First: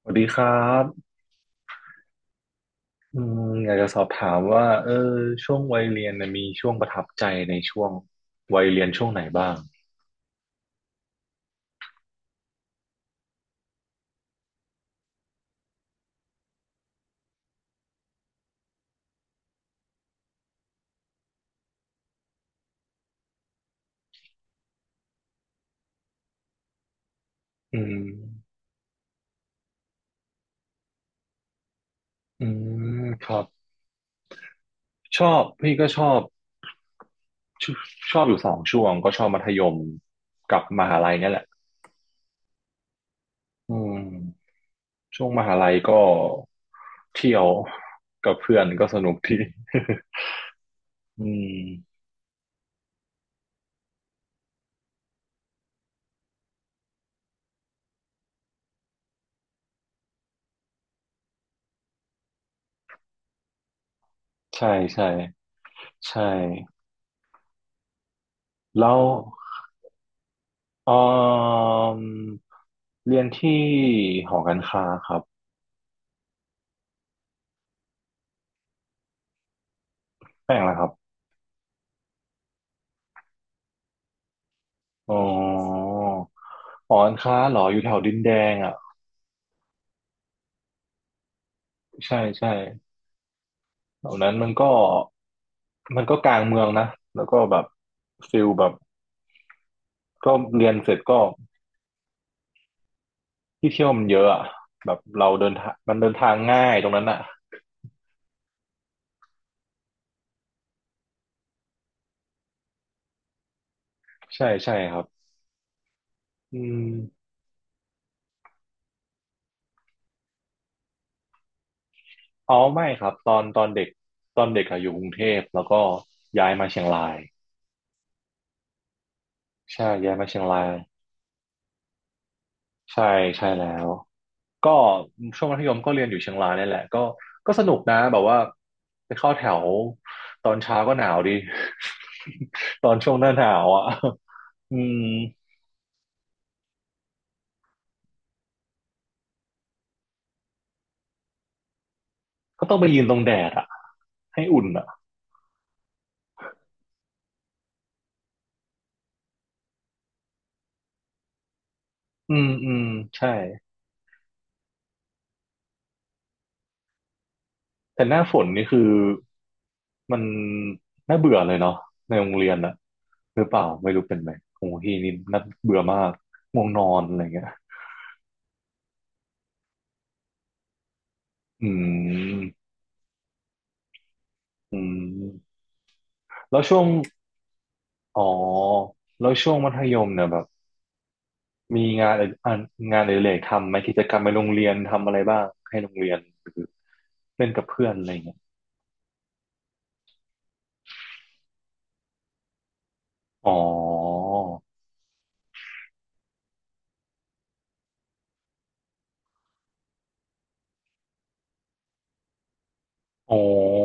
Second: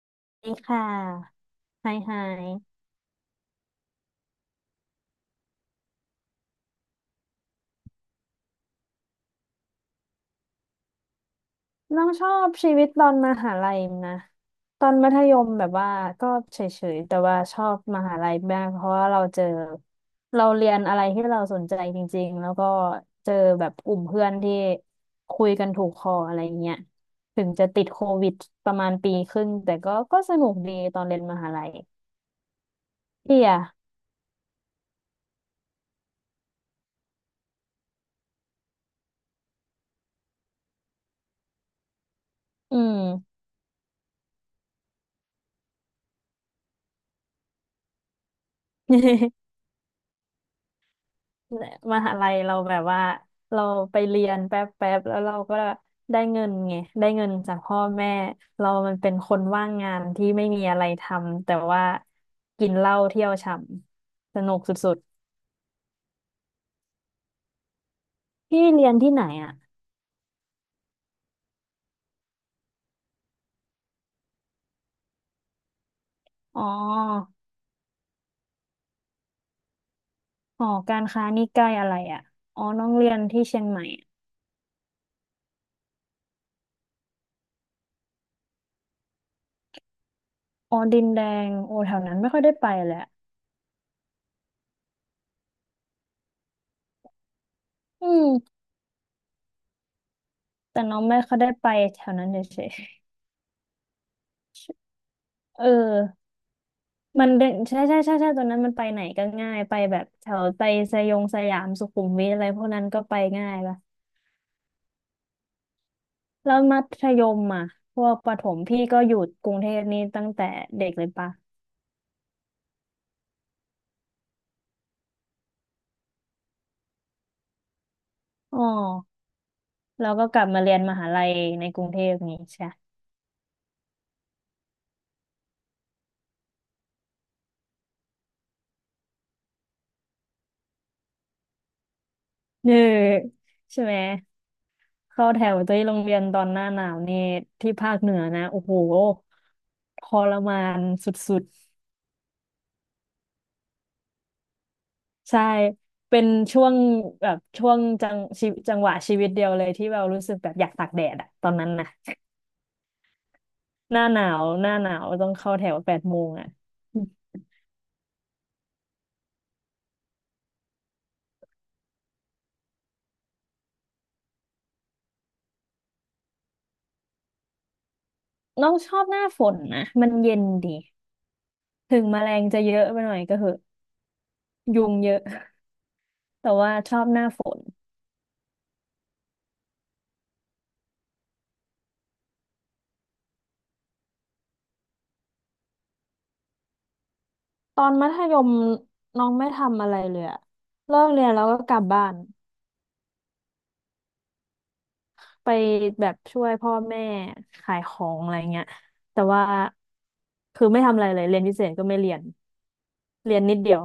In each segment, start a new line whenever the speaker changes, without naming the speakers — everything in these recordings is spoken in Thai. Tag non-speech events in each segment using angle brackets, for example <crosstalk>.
สวัสดีครั
ดีค่ะ
บ
ไฮไฮ
อยากจะสอบถามว่าช่วงวัยเรียนน่ะมีช่วงประทับใจในช่วงวัยเรียนช่วงไหนบ้าง
น้องชอบชีวิตตอนมหาลัยนะ ตอนมัธยมแบบว่าก็เฉยๆ แต่ว่าชอบมหาลัยมากเพราะว่าเราเรียนอะไรที่เราสนใจจริงๆ แล้วก็เจอแบบกลุ่มเพื่อนที่คุยกันถูกคออะไรเงี้ย ถึงจะ
อื
ติด
ม
โควิดประมาณปีครึ่งแต่ก็สนุกดีตอนเรียนมหาลัย
อืมครั
พี่
บ
อะ
ชอบพี่ก็ชชอบอยู่สองช่วงก็ชอบมัธยมกับมหาลัยเนี่ยแหละ
อืม
อืมช่วงมหาลัยก็เที่ยวกับเพื่อนก็สนุกดี
<laughs>
<laughs> อื
ม
ม
หาลัยเราแบบว่าเราไปเรียนแป๊บแป๊บแล้วเราก็ได้เงินไงได้เงินจากพ่อแม่เรามันเป็นคนว่างงานที่ไม่มีอะไรทำแต่ว่ากินเหล้าเที่ยวฉ่ำสนุก
ใช่
สุด
ใช่ใช่
ๆพี่เรีย
แล้
น
ว
ที่ไหนอ่ะ
เออเรียนที่หอการค้าครับ
อ๋อ
แป้
ห
ง
อ
แล้วครับ
การค้านี่ใกล้อะไรอ่ะอ๋อน้องเรียนที่เชียงใหม่อะ
อ๋อหอการค้าเหรออยู่แถวดินแดงอ่ะ
อ๋อดินแดงโอ้แถวนั้
ใช่
นไม่ค่อย
ใช่
ได้ไปเลยอะ
แถวนั้นมันก็กลางเมืองนะ แล้วก็แบบ
อืม
ฟิลแบบก็เรียน
แต่
เสร็
น้
จ
องไม่
ก็
ค่อยได้ไปแถวนั้นเฉย
ที่เที่ยวมันเยอะอ่ะแบบเราเดิน
ๆเออ
ทางมันเดินทางง่ายตรงนั้นอ่ะ
มันเดินใช่ใช่ใช่ใช่ตอนนั้นมันไปไหนก็ง่ายไปแบบแถวไปสยองสยามสุขุมวิทอะไรพวกนั้นก็ไปง่ายละ
ใช่ใช่ครับ
แล้
อื
ว
ม
มัธยมอ่ะพวกประถมพี่ก็อยู่กรุงเทพนี่ตั้งแต่เด็กเลยปะ
อ๋อไม่ครับตอนเด็กอะอยู่กรุงเทพแล้วก็ย้ายมาเชียงราย
อ๋อ
ใช่
แล้
ย้า
ว
ย
ก็
มาเชี
ก
ย
ลั
ง
บ
รา
มา
ย
เรียนมหาลัยในกรุงเทพนี้ใช่
ใช่ใช่แล้ว ก็ช่วงมัธยมก็เรียนอยู่เชียงรายนี่แหละก็ก็สนุกนะแบบว่าไปเข้าแถวตอนเช้าก็หนาวดี
เนอ
<laughs> ตอนช่วงหน้าหนาว
<laughs> ใช่
อ่ะ
ไหม
อืม
เข้าแถวที่โรงเรียนตอนหน้าหนาวนี่ที่ภาคเหนือนะโอ้โหทรมานสุด
ก็ต้องไปยืนตรงแดดอ่ะให้อุ่นอ่ะ
ใช่ เป็นช่วงแบบช่วงจังชีวิตจังหวะชีวิตเดียวเลยที่เรารู้สึกแบบอยากตากแดดอะตอนนั้นนะ
อืมอืมใช่
<laughs> หน้าหนาวต้องเข้าแถว8 โมงอะอืม
แต่หน้าฝนนี่คือมันน่าเบื่อเลยเนาะในโรงเรียนอะหรือเปล่าไม่รู้เป็นไหมของพี่นี่น่าเบื่อมากง่วงนอนอะไรเงี้ย
น้องชอบหน้าฝนนะมันเย็นดี
อื
ถึงแมลง
ม
จะเยอะไปหน่อยก็เหอะ
อื
ยุงเยอะ
ม
แต่
แล้ว
ว่า
ช่วง
ชอบหน้าฝน
อ๋อแล้วช่วงมัธยมเนี่ยแบบ มีอ่านงานอดิเรกทำไหมกิจกรรมในโรงเรียนทำอะไรบ้างให้โรงเรียนหรือเล่นกับ
ตอ
เพื่อน
น
อะ
มั
ไร
ธ
เงี้
ย
ย
มน้องไม่ทำอะไรเลยอะเลิกเรียนแล้วก็กลับบ้าน
อ๋อ
ไปแบบช่วยพ่อแม่ขายของอะไรเงี้ยแต่ว่าคือไม่ทำอะไรเลยเรียนพิเศษก็ไม่เรียน
อ๋อ
เรียนนิดเดียว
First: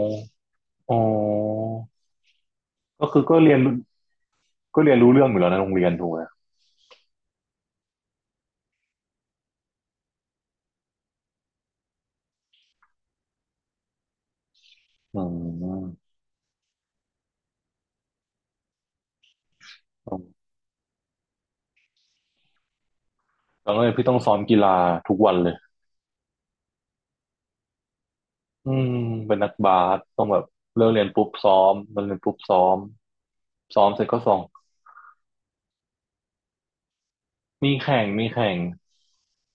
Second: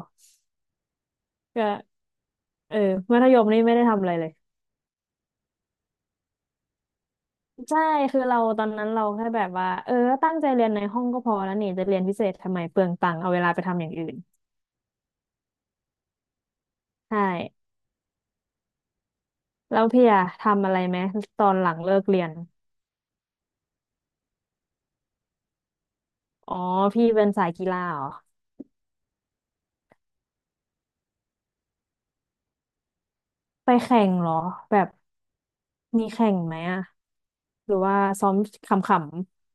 อ๋อ
ก็เออ
ก็
มั
คือ
ธ
ก็
ยม
เรียน
นี่
รู้
ไม่ได้ทำอะไรเลย
ก็เรียนรู้เรื่องอยู่แล้วในะโรงเรียนถูกไหม
ใช่คือเราตอนนั้นเราแค่แบบว่าเออตั้งใจเรียนในห้องก็พอแล้วนี่จะเรียนพิเศษทำไมเปลืองตังค์เอาเวลาไปทำอย่างอื่น
อืม
ใช่แล้วพี่อะทำอะไรไหมตอนหลังเลิกเรียน
แล้วก็เลยพี่ต้องซ้อมกีฬาทุกวันเลย
อ๋อพี่เป็นสายกีฬาเหรอ
อืมเป็นนักบาสต้องแบบเลิกเรียนปุ๊บซ้อมเลิกเรียนปุ๊บซ้อม
ไป
ซ้อม
แข่
เสร็จ
ง
ก็
เหร
ส่
อ
ง
แบบมีแข่งไหมอะห
มี
รือว่า
แข่งมี
ซ้อม
แข่ง
ขำ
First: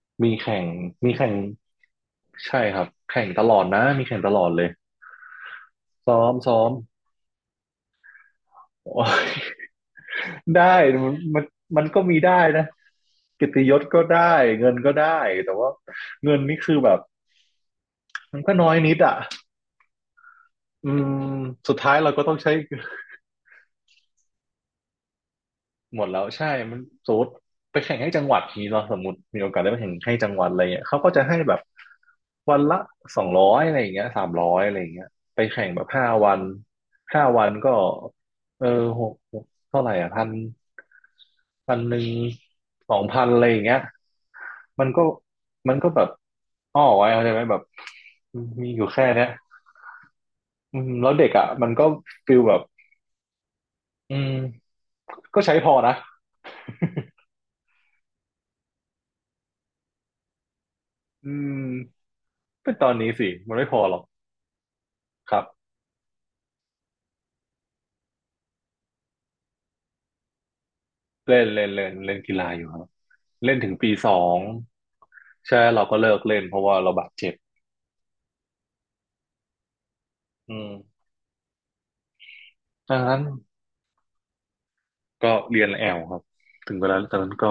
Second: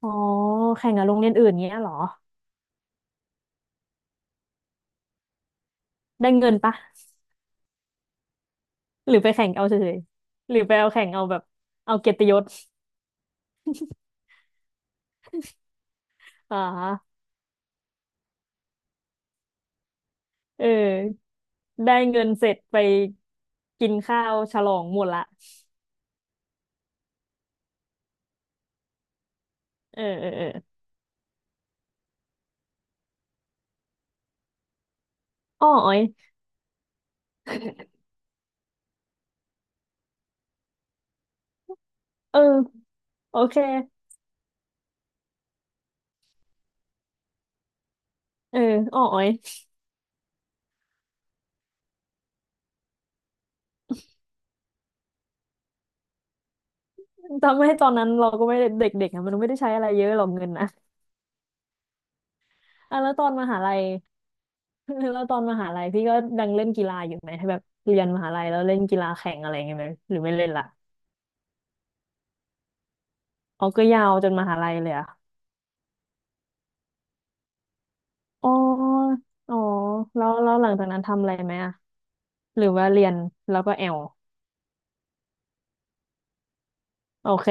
อ๋อ
มีแข่ง
แข่งกับ
มี
โรงเรี
แข่
ย
ง
นอื่นเงี้ยเหรอ
ใช่ครับแข่งตลอดนะมีแข่งตลอดเลย ซ้อ
ได้
ม
เงิน
ซ้อม
ปะ
<laughs> โอ้
หรือ
ย
ไปแข่งเอาเฉยๆหรือ
ได้
ไปเอาแข่
มั
ง
น
เอาแบ
มั
บ
นมัน
เอา
ก็
เกีย
มี
รติย
ได้
ศ
นะเกียรติยศก็ได้เงินก็ได้แต่ว่าเงิน
อ่
นี่คือแบบ
า
มันก็น้อยนิดอ่ะ
เออ
อืมสุดท้าย
ได้
เราก็
เงิน
ต้อง
เส
ใช้
ร็จไปกินข้าวฉลองหมดละ
หมดแล้วใช่มันสมมติไปแข่งให้จังหวัดนี้เราสมมติมีโอกาสได้ไปแข่ง
เออ
ให้
เอ
จั
อ
งห
เอ
วัด
อ
อะไรเงี้ยเขาก็จะให้แบบวันละ200อะไรอย่างเงี้ย300อะไรอย่างเงี้ยไปแข่
อ้อ
งแบบ
อ้อย
ห้าวันห้าวันก็เออหกเท่าไหร่อ่ะพันพันหนึ่ง
เออ
2,000
โอ
อะไรอ
เค
ย่างเงี้ยมันก็มันก็แบบอ้อไว้เข้าใจไหมแบบ
เออ
มีอยู่
อ้อ
แค่
อ้อ
เนี้ย
ย
อืมแล้วเด็กอ่ะมันก็ฟิลแบบอืมก็ใช้พอนะ
จำไม่ตอนนั้นเราก็ไม่ได้เด็กๆอะมันไม่ได้ใช้อะไรเยอะหรอกเงินนะ
อืมเป็นตอน
อ่ะแล้
นี้
วตอ
สิ
นม
มัน
หา
ไม่
ลั
พอ
ย
หรอก
<laughs> แล้ว
ค
ตอ
รั
น
บ
มหาลัยพี่ก็ดังเล่นกีฬาอยู่ไหมแบบเรียนมหาลัยแล้วเล่นกีฬาแข่งอะไรอย่างเงี้ยไหมหรือไม่เล่นละ
เล่นเล่นเล่นเล่นกีฬาอยู่ครับเล่น
อ๋อ
ถึง
ก็
ปี
ยา
ส
ว
อ
จน
ง
มหาลัยเลยอ่ะ
ใช่เราก็เลิกเล่นเพราะว่าเราบาดเจ็บ
อ๋อ อ๋อแล้วแล้
อื
วห
ม
ลังจากนั้นทำอะไรไหมอ่ะหรือว่า
ดั
เรี
ง
ยน
นั้น
แล้วก็แอล
ก็เรียนแอลครับถึงเวลาตอน
โอ
นั้น
เค
ก็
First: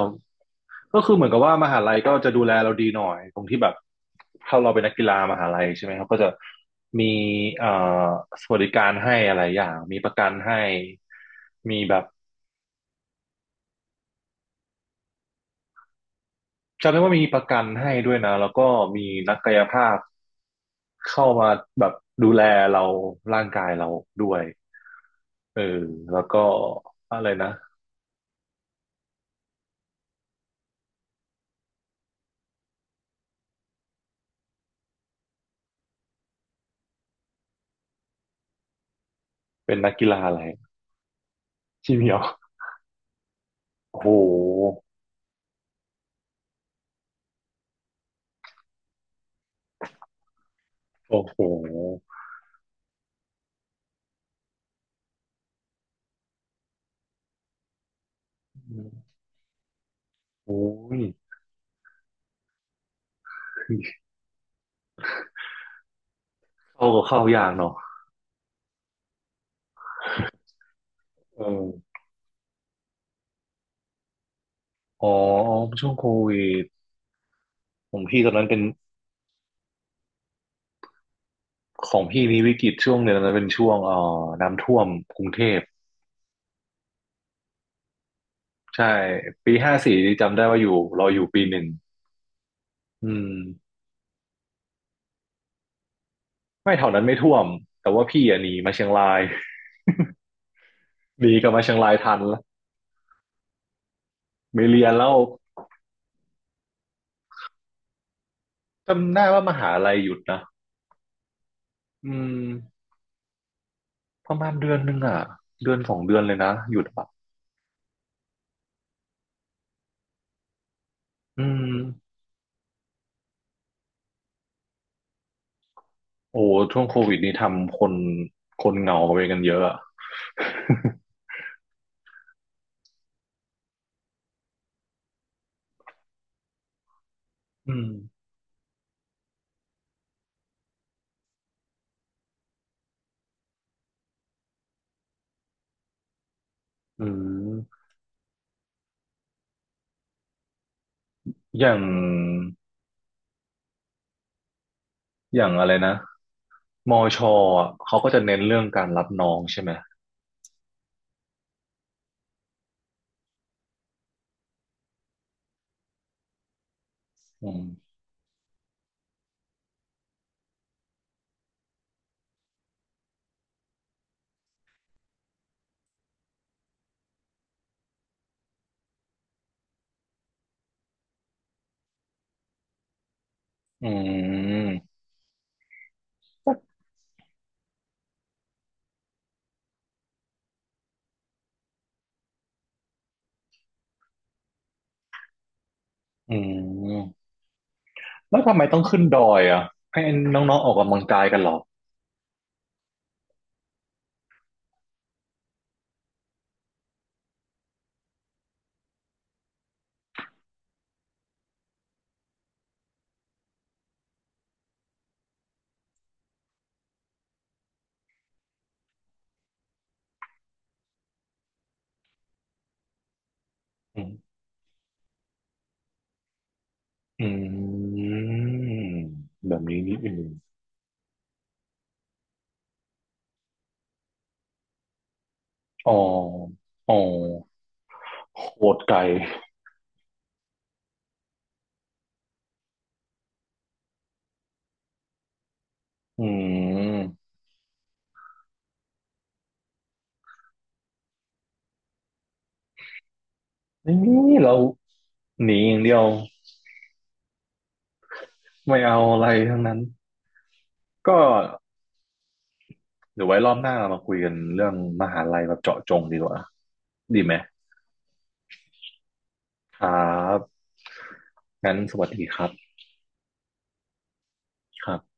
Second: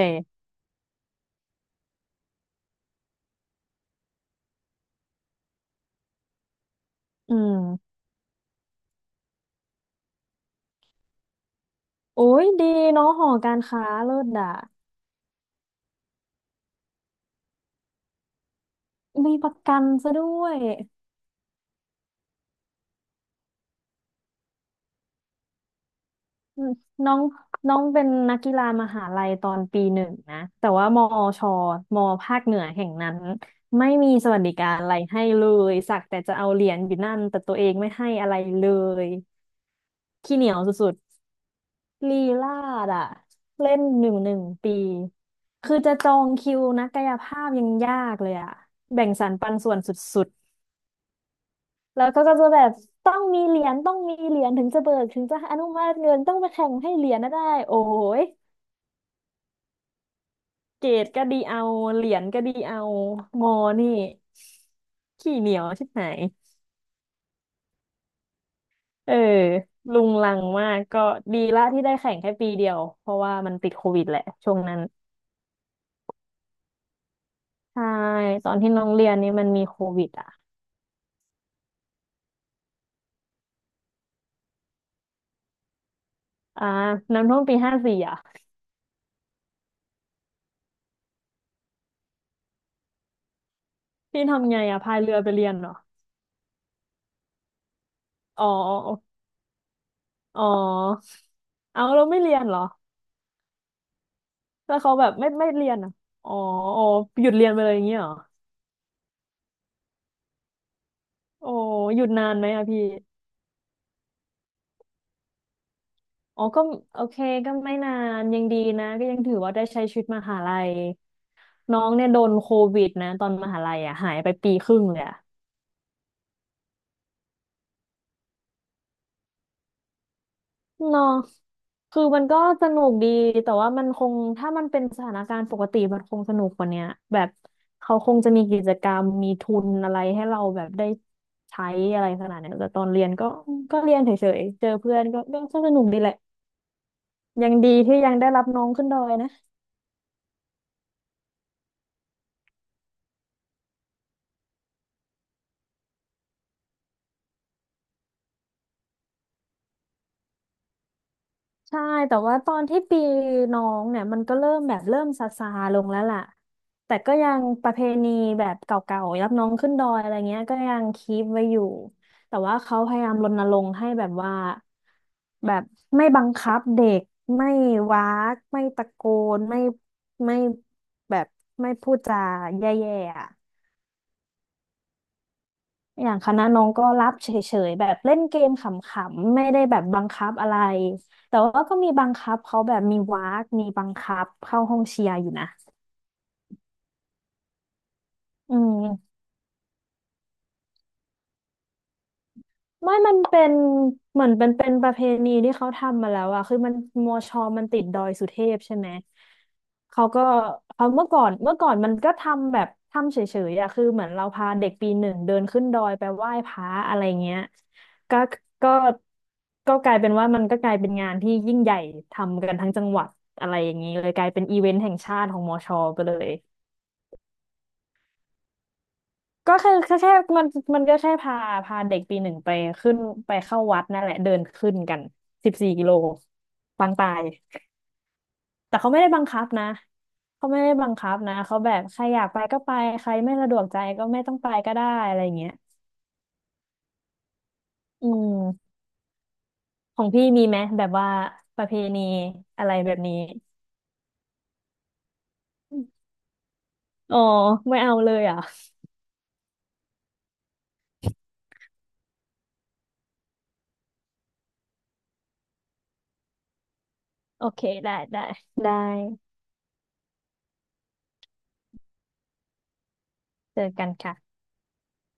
ก็คือเหมือนกับว่ามหาลัยก็จะดูแลเราดีหน่อยตรงที่แบบถ้าเราเป็นนักกีฬามหาลัยใช่ไหมครับก็จะมี
อื
เอ่
ม
อสวัสดิการให้อะไรอย่างมีประกันให้มีแบบ
โอ้ยดีเนาะหอการค้าเลิศด่ะ
จำได้ว่ามีประกันให้ด้วยนะแล้วก็มี
มี
นัก
ป
กา
ระ
ย
กัน
ภาพ
ซะด้วย
เข้ามาแบบดูแลเราร่างกายเราด้วยเออแล้วก็
อืมน้อ
อะ
ง
ไรนะ
น้องเป็นนักกีฬามหาลัยตอนปีหนึ่งนะ แต่ว่ามอชมอภาคเหนือแห่งนั้นไม่มีสวัสดิการอะไรให้เลย สักแต่จะเอาเหรียญอยู่นั่นแต่ตัวเองไม่ให้อะไรเลย
เป็นนักกีฬาอะ
ขี้
ไร
เหนียวสุด
ที่เหมีย
ลี
ว
ลาดอะเล่น
โอ้
ห
โห
นึ่งหนึ่งปีคือจะจองคิวนักกายภาพยังยากเลยอะแบ่งสรรปันส่วนสุด
โอ้โห
ๆแล้วก็จะแบบต้องมีเหรียญถึงจะเบิกถึงจะอนุมัติเงินต้องไปแข่งให้เหรียญนะได้โอ้ย
โอ้
เกร
ย
ดก็ดีเอาเหรียญก็ดีเอางอนี่ขี้เหนียวชิบหาย
เข้าก็เข้ายากเนาะ
เออลุงลังมากก็ดี
เอ
ละ
อ
ที่ได้แข่งแค่ปีเดียวเพราะว่ามันติดโควิดแหละช่วงนั้น
อ๋อช่วงโควิด
ใช่
ของพี่ตอนนั้
ต
น
อน
เป็น
ที่น้องเรียนนี่มันมีโควิดอ่ะ
ของพี่มีวิกฤตช่วงหนึ่งนะเป็นช่วงน้ำท่วมกรุงเทพ
อ่าน้ำท่วมปี 54อ่ะ
ใช่ปีห้าสี่จำได้ว่าอยู่เราอยู่ปีหนึ่งอืม
พี่ทำไงอ่ะพายเรือไปเรียนเหรอ
ไม่แถวนั้นไม่ท่วมแต่ว่าพี่อะ
อ๋อ
หนีมาเชียงราย <laughs>
อ๋อ
หนีกลับมาเชียง
เอา
ราย
เรา
ทั
ไม่
น
เรี
ละ
ยนเหรอ
ไม่
แล้ว
เรีย
เขา
น
แบ
แล้
บ
ว
ไม่เรียนอ่ะอ๋ออ๋อหยุดเรียนไปเลยอย่างเงี้ยเหรอ
จำได้ว่ามหาลัยหยุดนะ
โอ้หยุ
อื
ดนา
ม
นไหมอ่ะพี่
ประมาณเดือนหนึงอ่ะเดือน2 เดือนเลย
อ๋อ
นะ
ก็
หยุด
โอ
อ่ะ
เคก็ไม่นานยังดีนะก็ยังถือว่าได้ใช้ชีวิตมหาลัย
อืม
น้องเนี่ยโดนโควิดนะตอนมหาลัยอ่ะหายไปปีครึ่งเลยอะ
โอ้ช่วงโควิดนี่ทำคนเหงาไปกันเยอะอะ
เนาะคือมันก็สนุกดี แต่ว่ามันคง ถ้ามันเป็นสถานการณ์ปกติมันคงสนุกกว่าเนี้ยแบบ
<laughs> อืม
เขาคงจะมีกิจกรรมมีทุนอะไรให้เราแบบได้ใช้อะไรขนาดเนี้ยแต่ตอนเรียนก็เรียนเฉยๆ เจอเพื่อนก็สนุกดีแหละ
อื
ยังดี
ม
ที่ยังได้รับน้องขึ้นดอยนะ
อย่างอย่างอะไรนะมอชอะเขาก็จะเน้นเรื่องการรับน้องใช่ไหม
ใช่แต่ว่าตอนที่ปีน้องเนี่ยมันก็เริ่มซาซาลงแล้วล่ะแต่ก็ยัง
อื
ประเพ
ม
ณีแบบเก่าๆรับน้องขึ้นดอยอะไรเงี้ยก็ยังคีปไว้อยู่แต่ว่าเขาพยายามรณรงค์ให้แบบว่าแบบไม่บังคับเด็กไม่ว้ากไม่ตะโกนไม่แบบไม่พูดจาแย่ๆอ่ะ
อืม
อย่างคณะน้องก็รับเฉยๆแบบเล่นเกมขำๆไม่ได้แบบบังคับอะไรแต่ว่าก็มีบังคับเขาแบบมีวากมีบังคับเข้าห้องเชียร์อยู่นะ
อืม แล้วทำ
อื
ไมต้องขึ้นด
ม
อยอ่ะให้น้องๆออกกำลังกายกันเหรอ
ไม่มันเป็นเหมือนเป็นประเพณีที่เขาทำมาแล้วอะคือมันมอชอมันติดดอยสุเทพใช่ไหม เขาก็เขาเมื่อก่อนมันก็ทำแบบทำเฉยๆอะคือเหมือนเราพาเด็กปีหนึ่งเดินขึ้นดอยไปไหว้พระอะไรเงี้ยก็ก็ก็กลายเป็นว่ามันก็กลายเป็นงานที่ยิ่งใหญ่ทำกันทั้งจังหวัดอะไรอย่างนี้
อื
เลยกลาย
ม
เป็นอีเวนต์แห่งชาติของมอชอไปเลย
อืมแบ
ก็
บนี้นิดนึ
แค่
ง
มันมันก็แค่พาเด็กปีหนึ่งไปขึ้นไปเข้าวัดนั่นแหละเดินขึ้นกันสิบสี่กิ
อ๋อ
โลปา
อ๋
ง
อ
ตาย
โห
แต่
ด
เขา
ไกล
ไม่ได้บังคับนะเขาไม่ได้บังคับนะเขาแบบใครอยากไปก็ไปใครไม่สะดวกใจก็ไม่ต้องไปก็ได้อะไรอย่างเงี้ย
อืม
อืมของพี่มีไหมแบบว่าประเพณีอะไรแบบนี้
นี่เราหนีอย่างเดียว
อ๋อไม่เอาเลยเหรอ่ะ
ไม่เอาอะไรทั้งนั้นก็เดี๋ยวไว้รอบหน้าเรามาคุยกันเรื่องมหาลัยแบบเจาะจงดีกว่าดีไหม
โอเคได้ได้ได้
ครับงั้นสวัสดีครับ
เจอกันค่ะ
ครับ